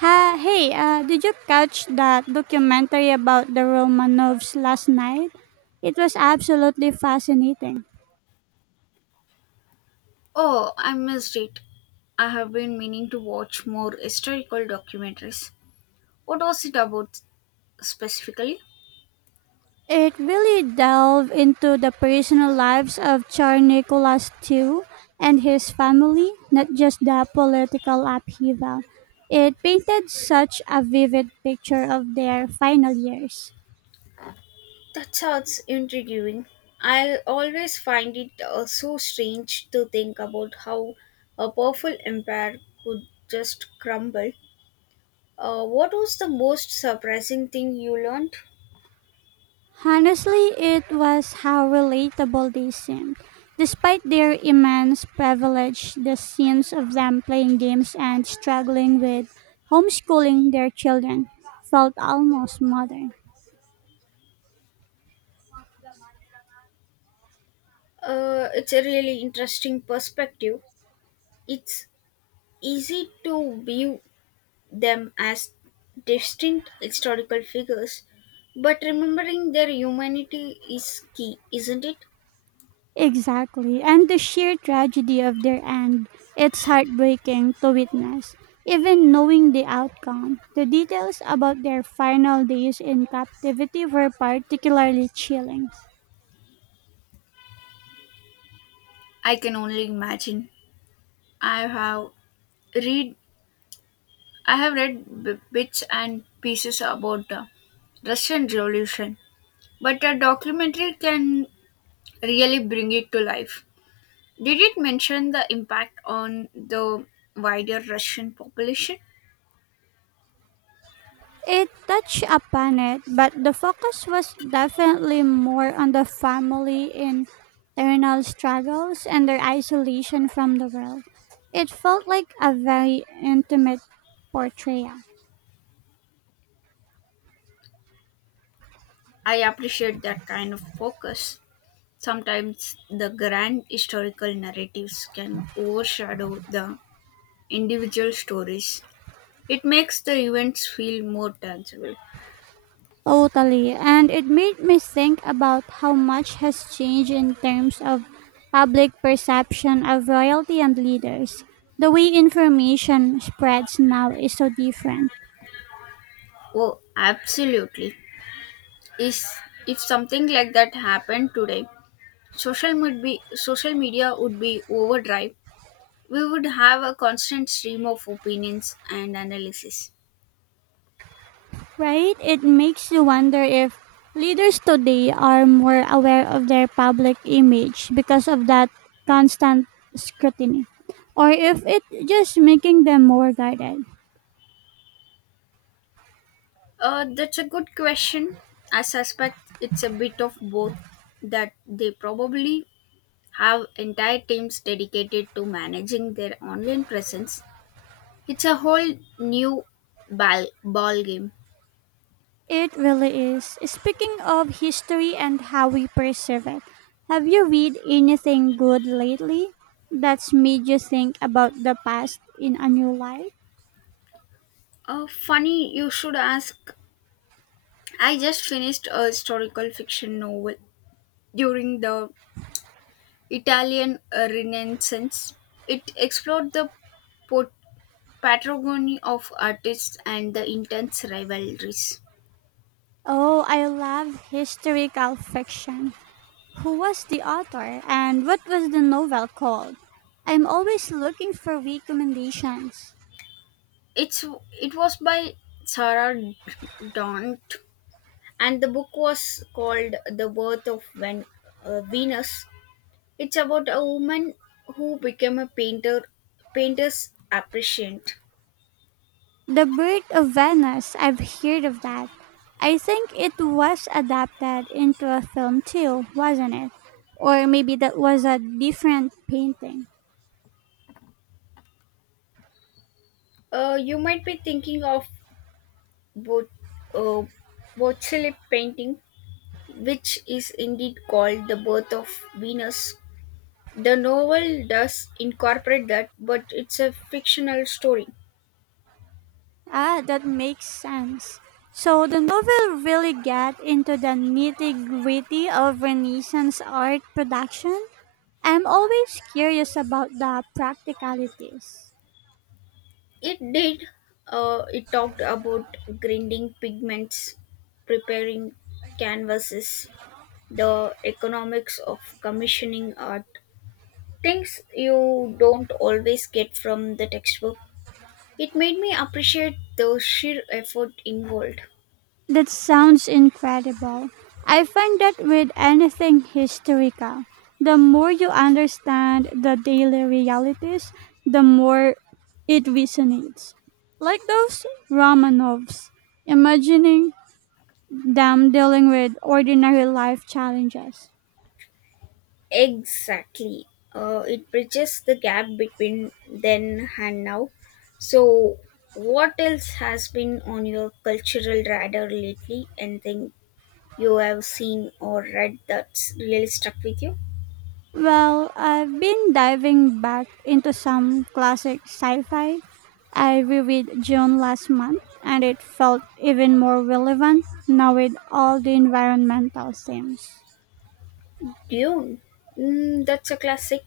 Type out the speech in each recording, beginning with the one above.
Ha, hey, did you catch that documentary about the Romanovs last night? It was absolutely fascinating. Oh, I missed it. I have been meaning to watch more historical documentaries. What was it about specifically? It really delved into the personal lives of Tsar Nicholas II and his family, not just the political upheaval. It painted such a vivid picture of their final years. That sounds intriguing. I always find it so strange to think about how a powerful empire could just crumble. What was the most surprising thing you learned? Honestly, it was how relatable they seemed. Despite their immense privilege, the scenes of them playing games and struggling with homeschooling their children felt almost modern. It's a really interesting perspective. It's easy to view them as distinct historical figures, but remembering their humanity is key, isn't it? Exactly, and the sheer tragedy of their end, it's heartbreaking to witness. Even knowing the outcome, the details about their final days in captivity were particularly chilling. I can only imagine. I have read I have read bits and pieces about the Russian Revolution, but a documentary can really bring it to life. Did it mention the impact on the wider Russian population? It touched upon it, but the focus was definitely more on the family internal struggles and their isolation from the world. It felt like a very intimate portrayal. I appreciate that kind of focus. Sometimes the grand historical narratives can overshadow the individual stories. It makes the events feel more tangible. Totally. And it made me think about how much has changed in terms of public perception of royalty and leaders. The way information spreads now is so different. Oh, absolutely. Is if something like that happened today, social media would be overdrive. We would have a constant stream of opinions and analysis. Right? It makes you wonder if leaders today are more aware of their public image because of that constant scrutiny, or if it just making them more guarded. That's a good question. I suspect it's a bit of both that they probably have entire teams dedicated to managing their online presence. It's a whole new ball game. It really is. Speaking of history and how we perceive it, have you read anything good lately that's made you think about the past in a new light? Funny, you should ask. I just finished a historical fiction novel during the Italian Renaissance. It explored the pot- patrimony of artists and the intense rivalries. Oh, I love historical fiction. Who was the author and what was the novel called? I'm always looking for recommendations. It's it was by Sarah Daunt, and the book was called The Birth of Venus. It's about a woman who became a painter, painter's appreciant. The Bird of Venice, I've heard of that. I think it was adapted into a film too, wasn't it? Or maybe that was a different painting. You might be thinking of Bo- uh, Botticelli painting, which is indeed called The Birth of Venus. The novel does incorporate that, but it's a fictional story. Ah, that makes sense. So the novel really got into the nitty gritty of Renaissance art production. I'm always curious about the practicalities. It did. It talked about grinding pigments, preparing canvases, the economics of commissioning art, things you don't always get from the textbook. It made me appreciate the sheer effort involved. That sounds incredible. I find that with anything historical, the more you understand the daily realities, the more it resonates. Like those Romanovs, imagining them dealing with ordinary life challenges. Exactly. It bridges the gap between then and now. So, what else has been on your cultural radar lately? Anything you have seen or read that's really stuck with you? Well, I've been diving back into some classic sci fi. I reread June last month and it felt even more relevant now with all the environmental themes. Dune. Mm, that's a classic.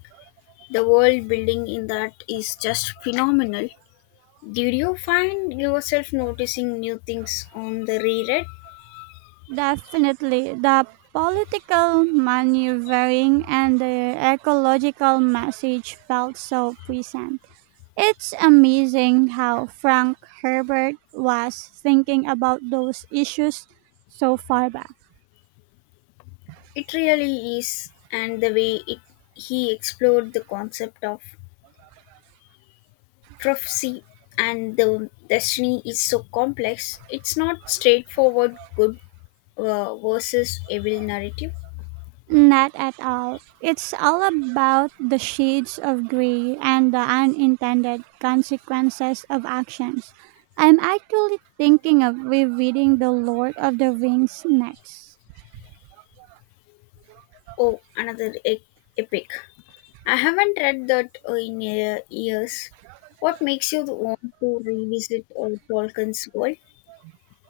The world building in that is just phenomenal. Did you find yourself noticing new things on the reread? Definitely, the political maneuvering and the ecological message felt so present. It's amazing how Frank Herbert was thinking about those issues so far back. It really is, and he explored the concept of prophecy and the destiny is so complex. It's not straightforward good versus evil narrative. Not at all. It's all about the shades of gray and the unintended consequences of actions. I'm actually thinking of rereading The Lord of the Rings next. Oh, another epic. I haven't read that in years. What makes you want to revisit Tolkien's world?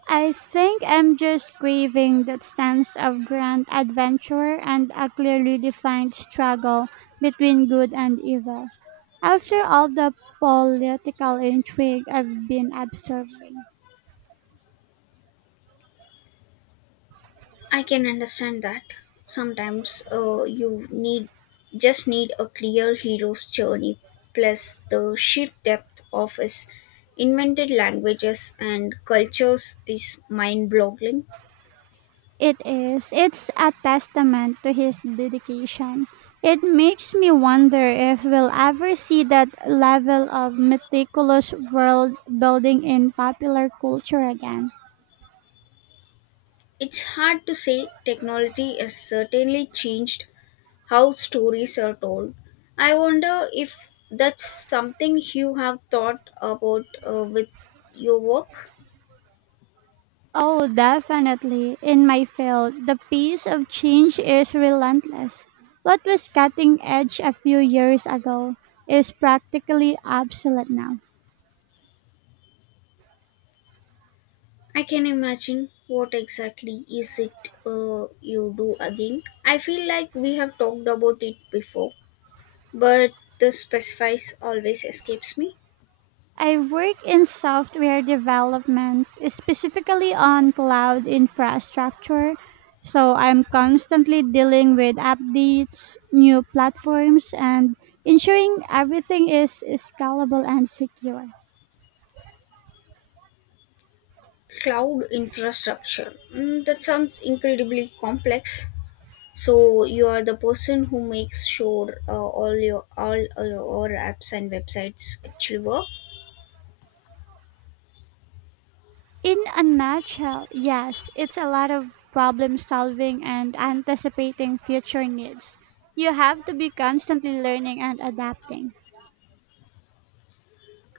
I think I'm just craving that sense of grand adventure and a clearly defined struggle between good and evil. After all the political intrigue I've been observing. I can understand that. Sometimes you need just need a clear hero's journey plus the sheer depth of his invented languages and cultures is mind-boggling. It is. It's a testament to his dedication. It makes me wonder if we'll ever see that level of meticulous world building in popular culture again. It's hard to say, technology has certainly changed how stories are told. I wonder if that's something you have thought about with your work. Oh, definitely. In my field, the pace of change is relentless. What was cutting edge a few years ago is practically obsolete now. I can imagine. What exactly is it you do again? I feel like we have talked about it before, but the specifies always escapes me. I work in software development, specifically on cloud infrastructure. So I'm constantly dealing with updates, new platforms, and ensuring everything is scalable and secure. Cloud infrastructure. Mm, that sounds incredibly complex. So you are the person who makes sure all your apps and websites actually work. In a nutshell, yes, it's a lot of problem solving and anticipating future needs. You have to be constantly learning and adapting.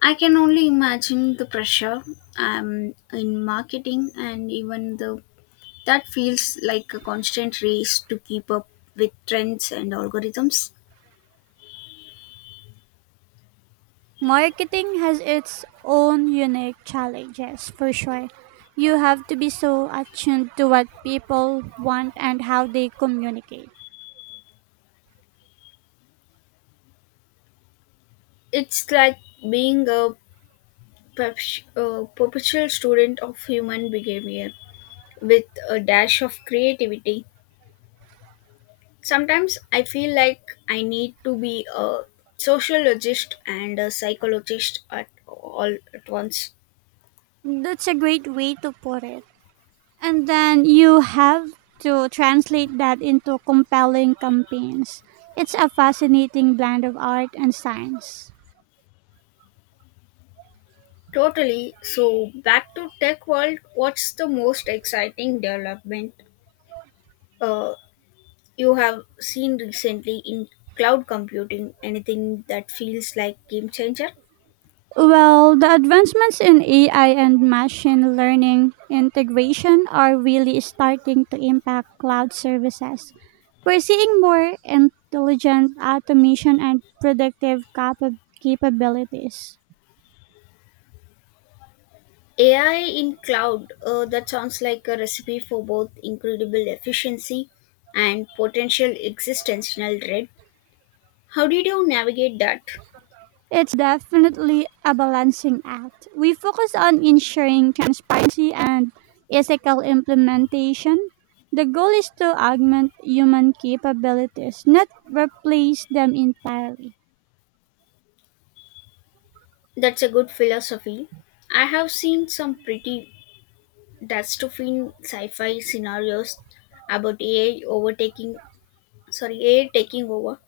I can only imagine the pressure in marketing, and even the that feels like a constant race to keep up with trends and algorithms. Marketing has its own unique challenges for sure. You have to be so attuned to what people want and how they communicate. It's like being a, a perpetual student of human behavior with a dash of creativity. Sometimes I feel like I need to be a sociologist and a psychologist at all at once. That's a great way to put it. And then you have to translate that into compelling campaigns. It's a fascinating blend of art and science. Totally. So back to tech world, what's the most exciting development uh, you have seen recently in cloud computing? Anything that feels like game changer? Well, the advancements in AI and machine learning integration are really starting to impact cloud services. We're seeing more intelligent automation and predictive capabilities. AI in cloud, that sounds like a recipe for both incredible efficiency and potential existential dread. How did you navigate that? It's definitely a balancing act. We focus on ensuring transparency and ethical implementation. The goal is to augment human capabilities, not replace them entirely. That's a good philosophy. I have seen some pretty That's to dystopian sci-fi scenarios about AI taking over.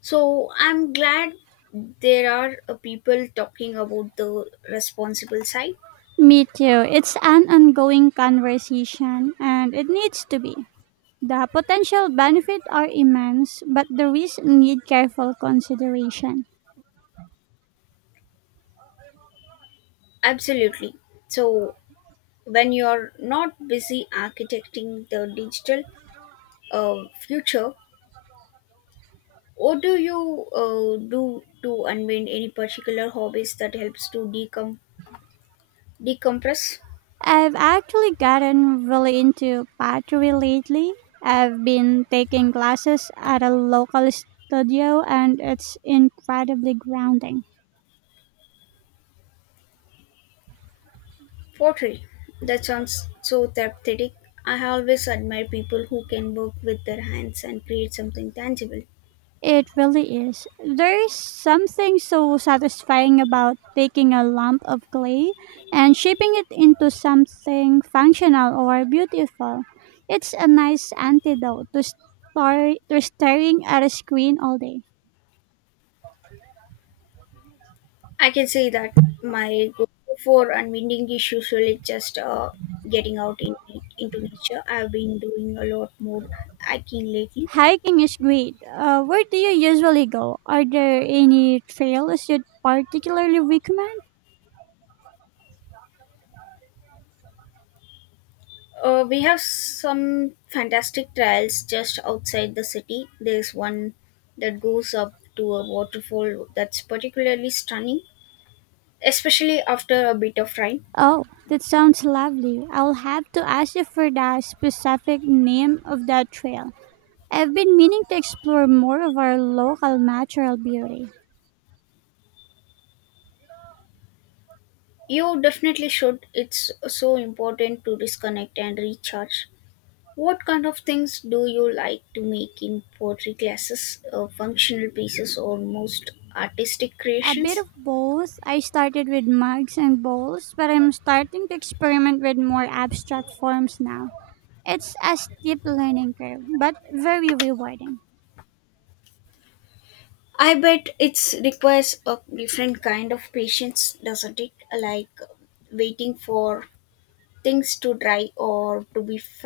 So I'm glad there are people talking about the responsible side. Me too. It's an ongoing conversation and it needs to be. The potential benefits are immense, but the risks need careful consideration. Absolutely. So when you're not busy architecting the digital future, what do you do to unwind? Any particular hobbies that helps to decompress? I've actually gotten really into pottery lately. I've been taking classes at a local studio and it's incredibly grounding. Pottery. That sounds so therapeutic. I have always admired people who can work with their hands and create something tangible. It really is. There is something so satisfying about taking a lump of clay and shaping it into something functional or beautiful. It's a nice antidote to, to staring at a screen all day. I can say that my goal for unwinding is usually just getting into nature. I've been doing a lot more hiking lately. Hiking is great. Where do you usually go? Are there any trails you'd particularly recommend? We have some fantastic trails just outside the city. There's one that goes up to a waterfall that's particularly stunning, especially after a bit of rain. Oh, that sounds lovely. I'll have to ask you for the specific name of that trail. I've been meaning to explore more of our local natural beauty. You definitely should. It's so important to disconnect and recharge. What kind of things do you like to make in pottery classes, functional pieces, or most artistic A bit creations? of both. I started with mugs and bowls, but I'm starting to experiment with more abstract forms now. It's a steep learning curve, but very rewarding. I bet it's requires a different kind of patience, doesn't it? Like waiting for things to dry or to be